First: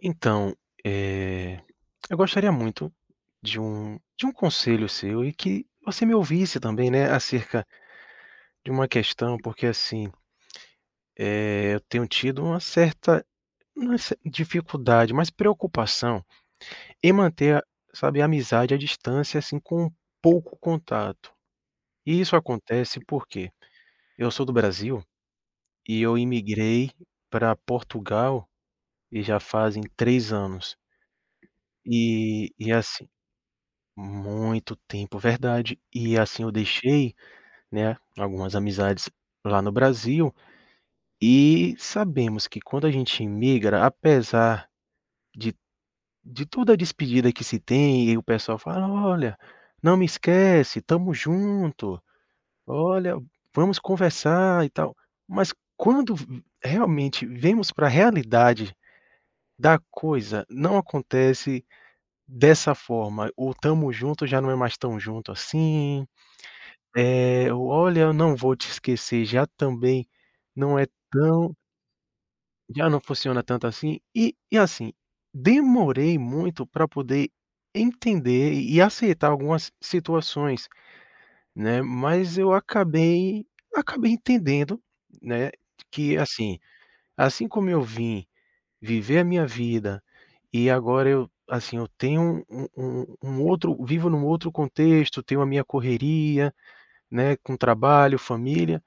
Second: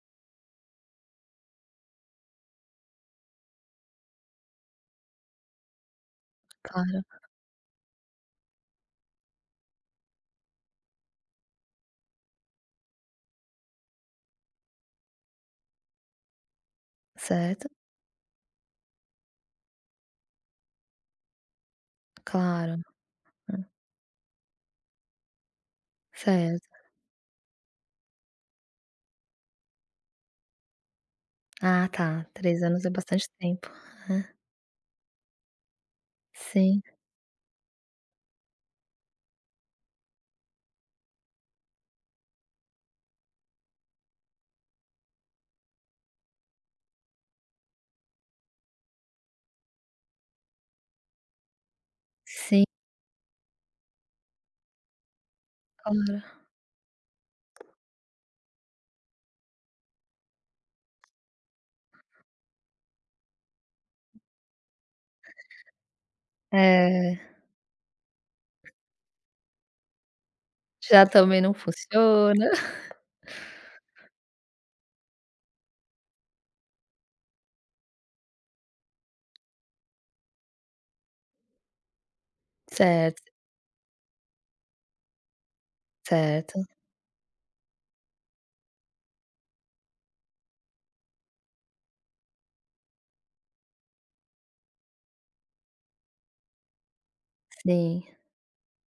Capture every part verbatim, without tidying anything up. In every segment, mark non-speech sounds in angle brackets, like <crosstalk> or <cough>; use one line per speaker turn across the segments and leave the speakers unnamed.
Então, é, eu gostaria muito de um de um conselho seu e que você me ouvisse, também,
Claro.
né, acerca de uma questão, porque, assim eh, eu tenho tido uma certa, não uma cer dificuldade, mais preocupação em manter,
Certo.
sabe, a amizade à distância, assim, com pouco contato. E isso
claro,
acontece porque
hum.
eu sou do Brasil e eu
Certo.
imigrei pra Portugal e já fazem três anos.
Ah, tá,
E
três
e,
anos é
assim
bastante tempo, é.
muito tempo, verdade. E assim eu
Sim.
deixei, né, algumas amizades lá no Brasil e sabemos que quando a gente imigra, apesar de de toda a despedida que se tem e o pessoal fala: "Olha, não me esquece, tamo junto.
Sim.
Olha, vamos conversar, e tal", mas quando
Claro.
v realmente vemos pra realidade da coisa, não acontece dessa forma. O "Tamo junto" já não é mais tão junto, assim,
É.
é, o "Olha, eu não vou te esquecer" já também não é
Já, também, não
tão
funciona.
já não funciona tanto, assim.
<chuckles>
E e, assim, demorei muito pra poder entender e aceitar algumas situações, né, mas eu
Certo.
acabei acabei entendendo, né, que, assim,
Certo.
assim como eu vim viver a minha vida e agora eu, assim, eu tenho um um um outro vivo num outro contexto, tenho a minha correria, né, com
Sim.
trabalho, família,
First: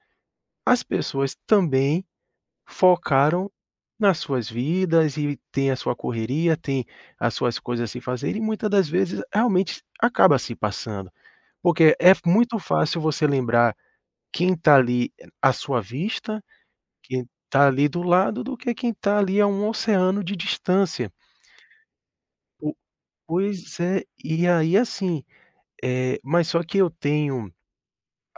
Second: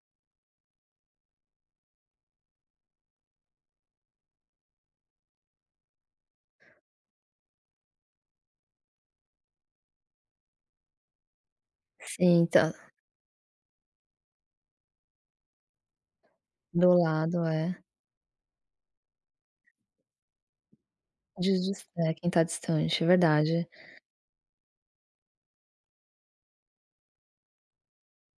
as pessoas também focaram nas suas vidas e têm a sua correria, têm as suas coisas a se fazer e muita das vezes realmente acaba se passando, porque é
Sim,
muito
tá.
fácil você lembrar quem tá, ali, à sua vista,
Do
quem
lado,
tá
é.
ali do lado, do que quem tá ali a um oceano de distância.
Dist é, quem tá
O
distante, verdade.
pois é, e aí, assim, eh, mas só que eu tenho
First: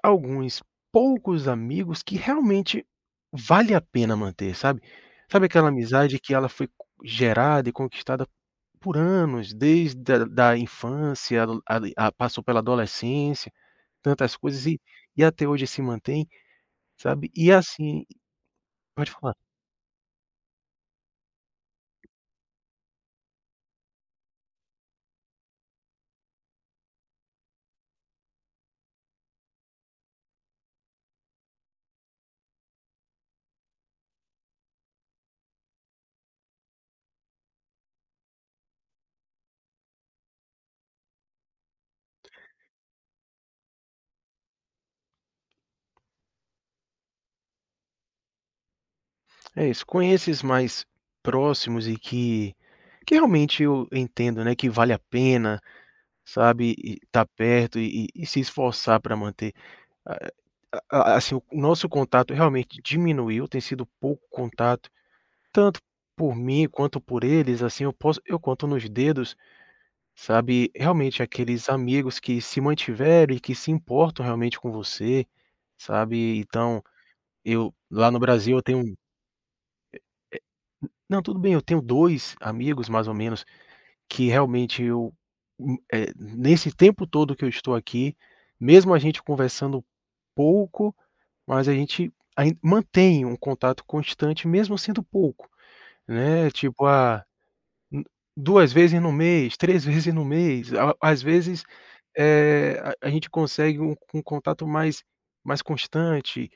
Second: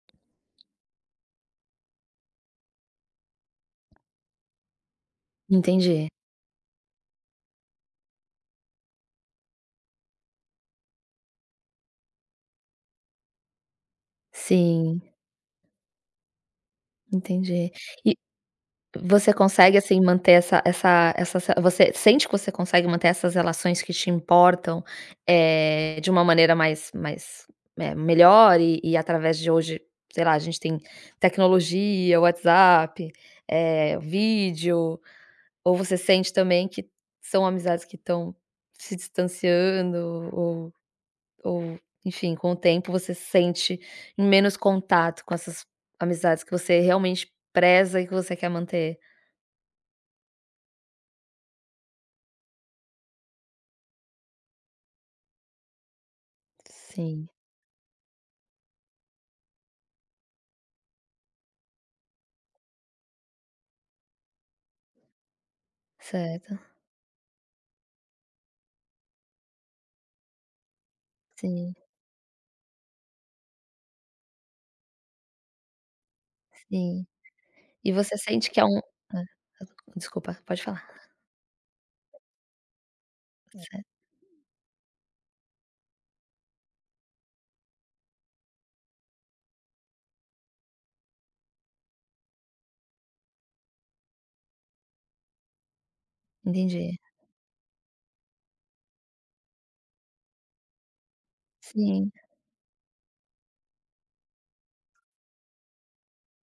alguns poucos amigos que realmente vale a pena manter, sabe. Sabe aquela
Entendi.
amizade que ela foi co gerada e conquistada por anos, desde da da infância, a a passou pela adolescência, tantas coisas e
Sim.
e até hoje se mantém, sabe, e,
Entendi.
assim
E
pode
você
falar.
consegue, assim, manter essa essa essa você sente que você consegue manter essas relações que te importam, eh, de uma maneira mais mais, eh, melhor e e através de hoje, sei lá, a gente tem tecnologia, WhatsApp, eh, vídeo, ou você sente, também, que são amizades que tão se distanciando ou ou, enfim, com o tempo você se sente em menos contato com essas amizades que você realmente preza e que você quer manter?
É isso, com esses mais próximos e que que realmente eu entendo, né, que vale a pena, sabe, e tá
Sim.
perto e e e se esforçar pra manter. A a assim, o nosso contato realmente diminuiu, tem sido pouco contato, tanto por
Certo.
mim quanto por eles, assim, eu posso eu conto nos dedos, sabe, realmente aqueles
Sim.
amigos que se mantiveram e que se importam realmente com você, sabe, então,
Sim.
eu
E
lá
você
no
sente
Brasil
que
eu
há
tenho
um
é é
desculpa, pode falar.
não, tudo bem, eu tenho dois amigos mais ou menos
Ta certo.
que realmente eu u, eh, nesse tempo todo que eu estou aqui, mesmo a gente conversando pouco, mas a gente ain mantém um contato constante, mesmo sendo pouco, né. Tipo,
Entendi.
ah, hum, duas vezes no mês, três vezes no mês, às às vezes,
Sim.
é, a gente consegue um um contato mais mais constante,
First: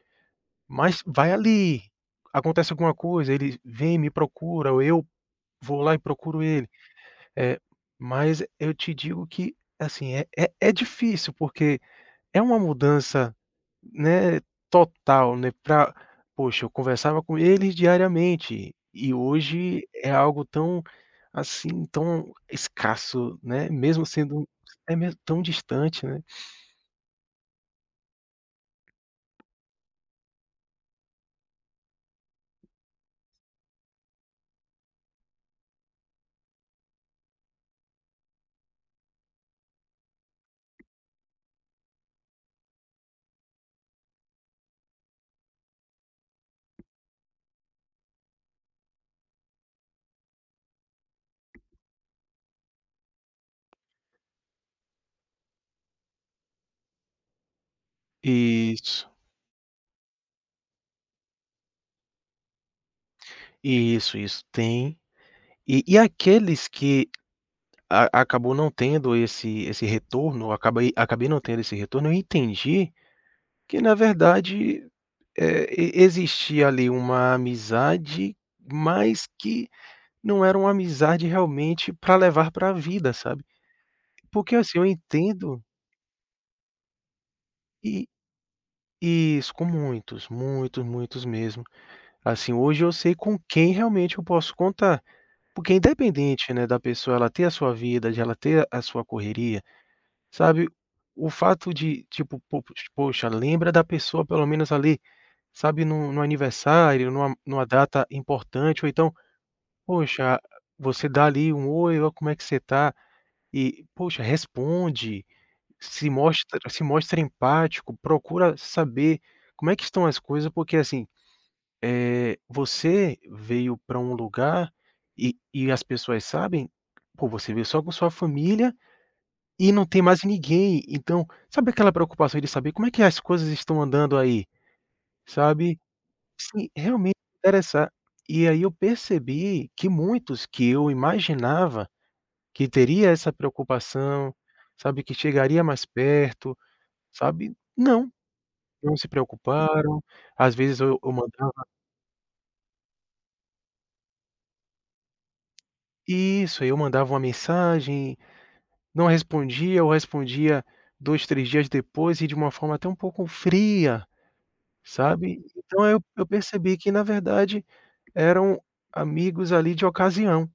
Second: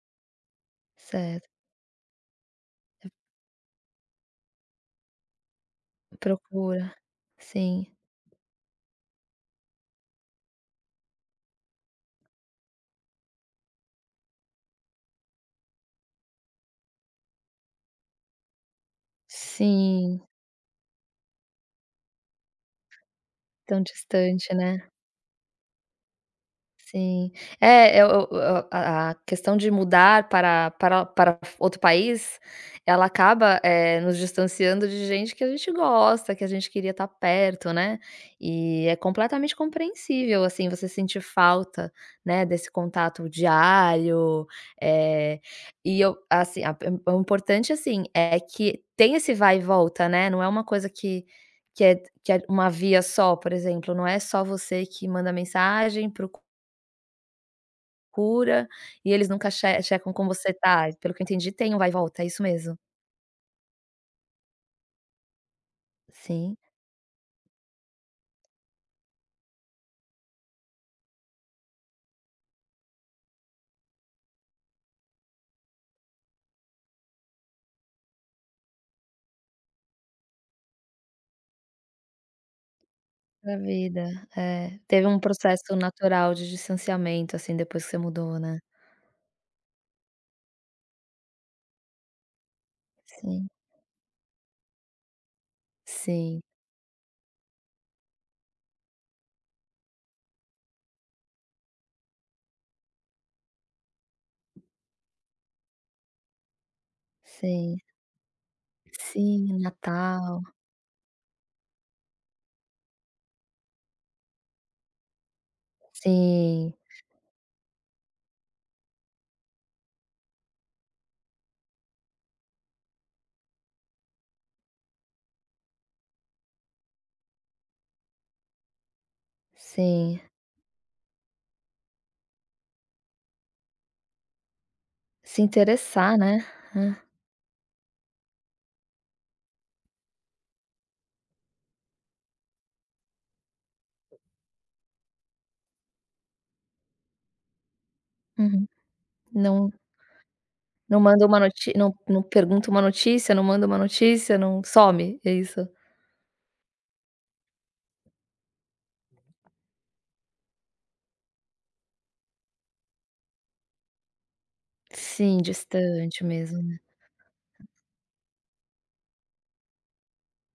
mas vai,
Certo.
ali, acontece alguma coisa, ele vem e me procura ou eu vou lá e procuro ele.
Procura,
É,
sim.
mas eu te digo que, assim, é é, é difícil, porque é uma mudança, né, total, né, pra poxa, eu conversava com eles diariamente e hoje é
Sim.
algo tão, assim, tão escasso, né,
Tão
mesmo sendo
distante, né?
é mes tão distante, né?
Sim. É, o o a a questão de mudar para para para outro país, ela acaba, eh, nos distanciando de gente que a gente gosta, que a gente queria tá perto, né, E é completamente compreensível, assim, você sentir falta, né, desse contato diário. Eh, e eu, assim, a o importante, assim, é que tenha esse vai e volta, né, não é uma coisa que que é que é uma via só, por exemplo, não é só você que manda mensagem, procu cura, e
Isso.
eles nunca che checam como você tá, pelo que eu entendi, tem o vai e volta, é isso mesmo?
Isso, isso. Tem e e
Sim.
aqueles que a acabou não tendo esse esse retorno acabei acabei não tendo esse retorno, eu entendi que na verdade, eh, e existia ali uma amizade, mas que não era uma amizade realmente pra levar pra vida, sabe?
Da vida.
Porque assim,
É,
eu
teve um
entendo
processo natural de distanciamento, assim, depois que você
I
mudou, né.
isso, com muitos, muitos, muitos mesmo. Assim, hoje eu sei com
Sim.
quem realmente eu posso contar, porque
Sim.
independente, né, da pessoa ela ter a sua vida, de ela ter a sua correria, sabe, o fato de tipo, po poxa, lembra da pessoa pelo menos ali, sabe, num num aniversário, numa numa
Sim.
data importante, ou então,
Sim,
poxa,
Natal.
você dá ali um: "Oi. Ó como é que você tá?" E poxa, responde, se mostra
Sim.
se mostra empático, procura saber como é que estão as coisas, porque assim, eh, você veio pra um lugar e e as pessoas sabem, pô, você veio só com sua família e não tem
Sim.
mais ninguém. Então, sabe aquela preocupação de saber: "Como é que as coisas estão andando aí?"
Se
Sabe,
interessar, né.
se
É.
realmente interessar e aí eu percebi que muitos que eu imaginava que teria essa preocupação, sabe, que chegaria mais perto, sabe? Não,
Uhum.
não se
Não
preocuparam. Às vezes eu
Não
eu
manda uma
mandava
notí não não pergunta uma notícia, não manda uma notícia, não some. É isso.
Isso, eu mandava uma mensagem, não respondia ou respondia dois, três dias depois e de uma forma até um pouco fria,
Sim,
sabe. Então eu
distante
eu
mesmo, né.
percebi que, na verdade, eram amigos ali de ocasião,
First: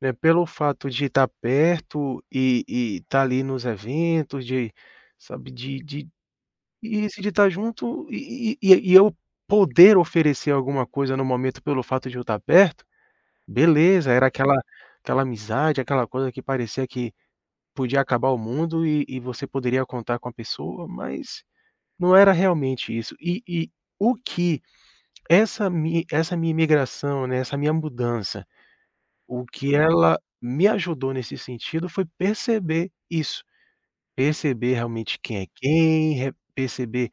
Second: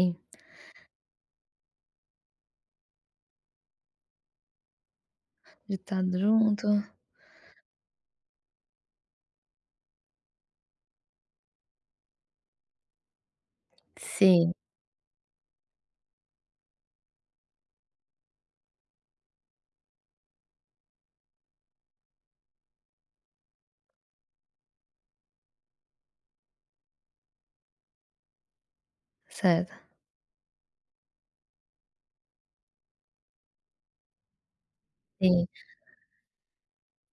né, pelo fato de tá perto e e tá ali nos eventos, de sabe,
De
de
tá
de
junto.
isso, de tá junto e e e eu poder oferecer alguma coisa no momento pelo fato de eu tá perto, beleza, era
Sim.
aquela aquela amizade, aquela coisa que parecia que podia acabar o mundo e e você poderia contar com a pessoa, mas não era realmente isso. E e o que essa mi essa minha imigração, né, essa minha mudança, o que
Certo.
ela me ajudou nesse sentido foi perceber isso, perceber realmente quem é
Sim.
quem, re perceber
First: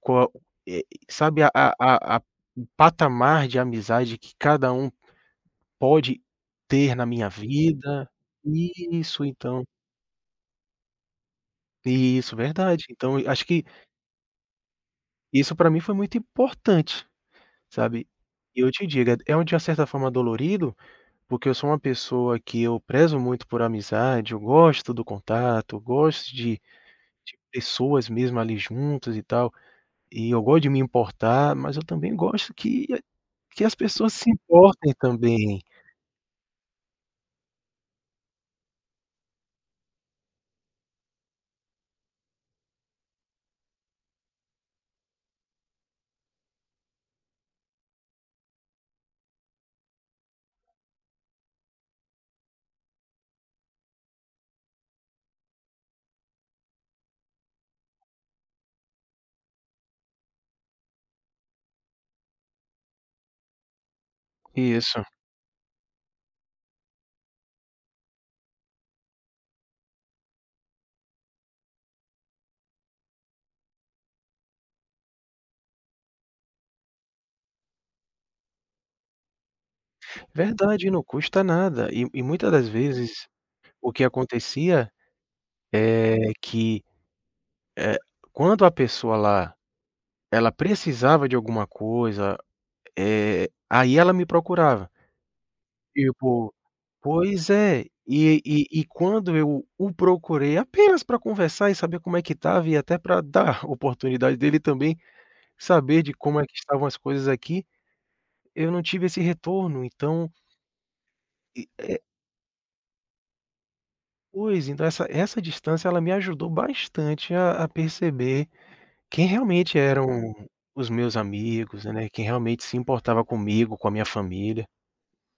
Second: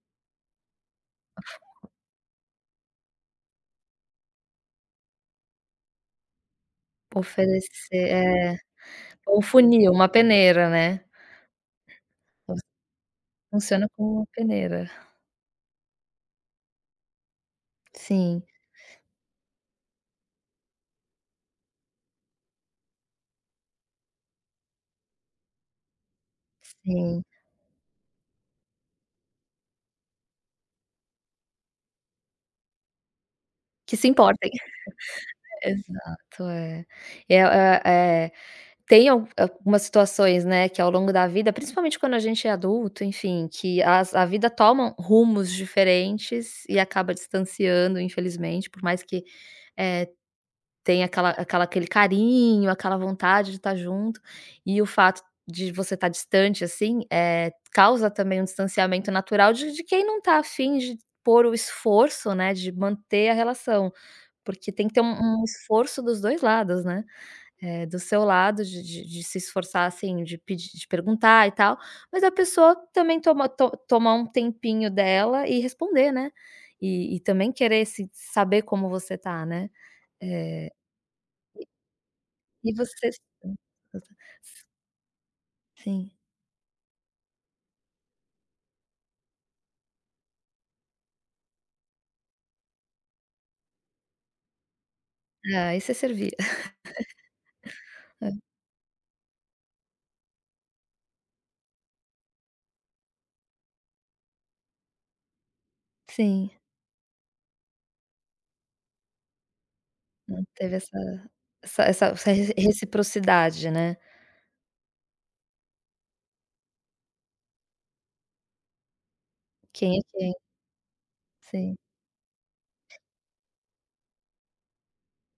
qual é sabe, a a a o patamar de amizade que cada um pode ter na minha
Oferecer
vida
é.
isso,
Um
então
funil, uma peneira, né.
Isso,
Vo
verdade. Então acho que
funciona como uma peneira.
Isso pra mim foi muito importante, sabe,
Sim.
e eu te digo, é de uma certa forma dolorido, porque eu sou uma pessoa que eu prezo muito por amizade, eu gosto do contato, gosto de
Sim.
de pessoas mesmo ali juntas e tal, e eu gosto de me importar, mas eu também gosto que a que as
Que se
pessoas se
importem.
importem
<chuckles>
também.
Exato, é. É o é é tem al algumas situações, né, que ao longo da vida, principalmente quando a gente é adulto, enfim, que as a vida toma rumos diferentes e acaba distanciando, infelizmente, por mais que, eh, tenha aquela aquela aquele carinho, aquela vontade de tá junto. E o fato de você tá distante assim, eh, causa também um distanciamento natural de de quem não tá a fim de pôr o esforço, né, de manter a relação, porque tem que ter
Isso.
um um esforço dos dois lados, né. É, do seu lado, de de de se esforçar assim, de pedi de perguntar e tal, mas a pessoa também toma to tomar um tempinho dela e responder, né. E e também querer se saber como você tá, né, eh,
Verdade, não custa nada. E e muita das
e e você
vezes, o que
<unintelligible> s
acontecia,
Sim.
eh, que, eh, quando a pessoa lá, ela precisava de alguma coisa, eh, aí ela me procurava.
Ah, isso é servir.
Tipo pois é,
<chuckles>
e
Hã.
e e quando eu o procurei apenas pra conversar e saber como é que estava e até pra dar a oportunidade dele também saber de como é que
Sim.
estavam as coisas aqui, eu não tive esse retorno. Então
Não teve essa
E é
essa essa re reciprocidade, né.
Pois. Então essa essa distância ela me ajudou bastante a a perceber quem realmente
Quem é
eram
quem.
os meus
Sim.
amigos, né, quem realmente se importava comigo, com a minha família.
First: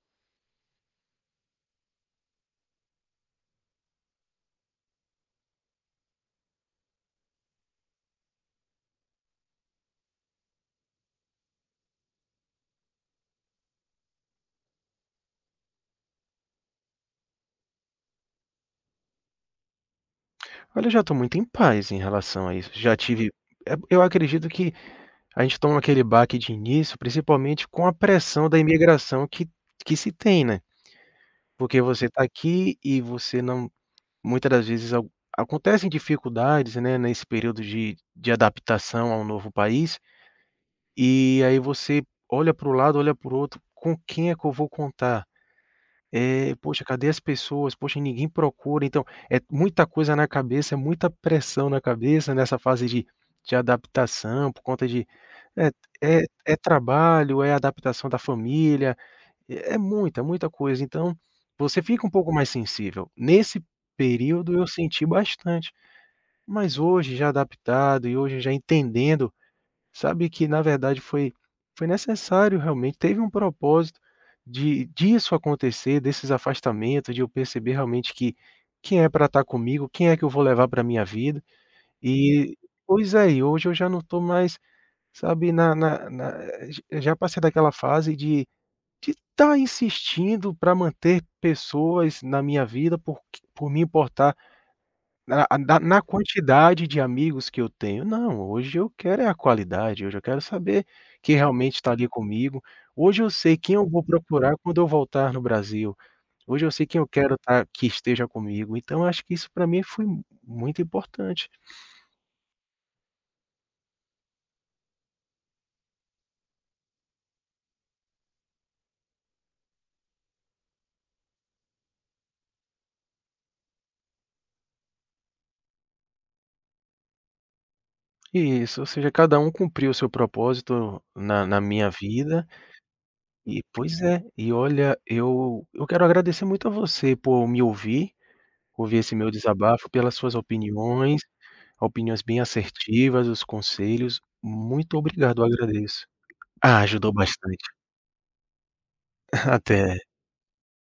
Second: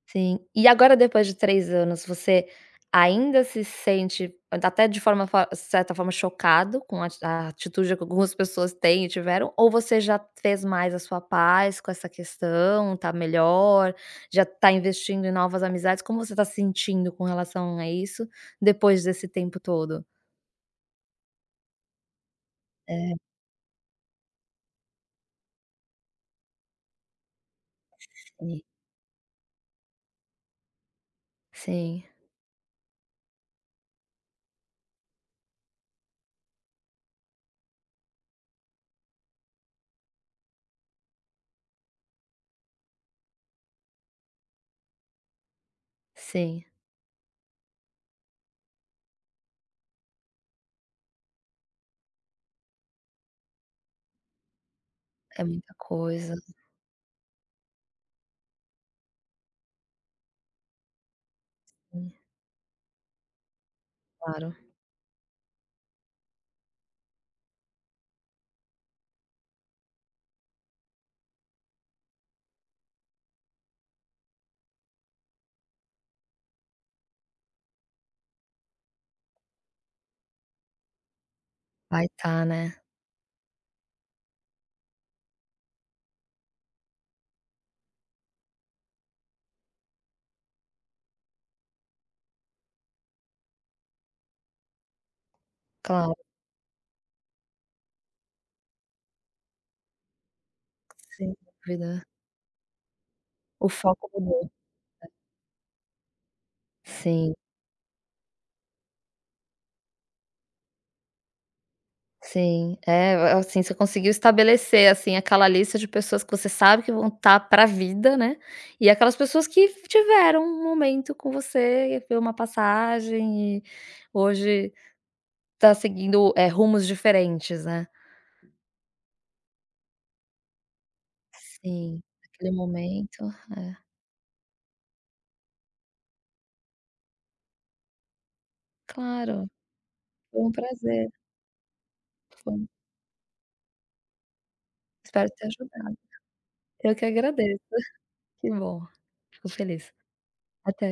Sim. E agora depois de três anos, você ainda se sente da até de forma fa de certa forma chocado com a a atitude que algumas pessoas têm e tiveram, ou você já fez mais a sua paz com essa questão, tá melhor, já tá investindo em novas amizades? Como você tá se sentindo com relação a isso depois desse tempo todo?
Olha, eu já tô muito em paz em relação a isso. Já
É.
tive é porque eu acredito que a gente toma aquele baque de início, principalmente com a pressão da
Sim.
imigração que que se tem, né. Porque você
Sim.
tá aqui e você não muita das vezes ac acontecem dificuldades, né, nesse período de de adaptação a um novo país. E aí você olha para o lado, olha para o outro, com quem é que eu vou contar? Eh,
Sim.
poxa, cadê as pessoas? Poxa, ninguém procura. Então é muita coisa na cabeça, é muita pressão na cabeça nessa fase de de adaptação, por conta de
É
é
muita
é
coisa.
é trabalho, é adaptação da família, é é muita, muita coisa. Então você fica um
Hum.
pouco mais sensível. Nesse período
Claro.
eu senti bastante, mas hoje já adaptado e hoje já entendendo, sabe, que na verdade foi foi necessário realmente, teve um propósito de disso acontecer, desses afastamentos, de eu perceber realmente que quem é pra tá comigo, quem é que eu vou levar pra minha vida.
Vai tá,
E
né.
pois é, e hoje eu já não tô mais, sabe, na na na eh, já passei daquela fase de de tá insistindo pra manter pessoas na minha vida por q por me importar na a da na
Claro.
quantidade de amigos que eu tenho. Não, hoje eu quero é a qualidade, hoje eu quero saber
Sem
quem realmente tá
dúvida.
ali comigo. Hoje eu sei
O
quem eu vou
foco mudou.
procurar quando eu
É.
voltar no Brasil. Hoje eu sei quem eu quero
Sim.
tá que esteja comigo. Então acho que isso pra mim foi muito importante.
Sim. É, a assim, você conseguiu estabelecer assim, aquela lista de pessoas que você sabe que vão tá pra vida, né, e aquelas pessoas que tiveram um momento com você, foi uma passagem e hoje tá seguindo, eh, rumos diferentes, né.
Isso, ou seja, cada um cumpriu o seu propósito na na minha
Sim,
vida
aquele momento
e
é.
pois é. E, olha, eu eu quero agradecer muito a você por me ouvir, ouvir esse meu
Claro,
desabafo, pelas suas
foi um prazer.
opiniões, opiniões bem
Foi u
assertivas, os conselhos. Muito
Espero
obrigado, eu
ter ajudado.
agradeço. Ah,
Eu que
ajudou
agradeço.
bastante.
<chuckles> Que bom, fico
<chuckles>
feliz.
Até.
Até.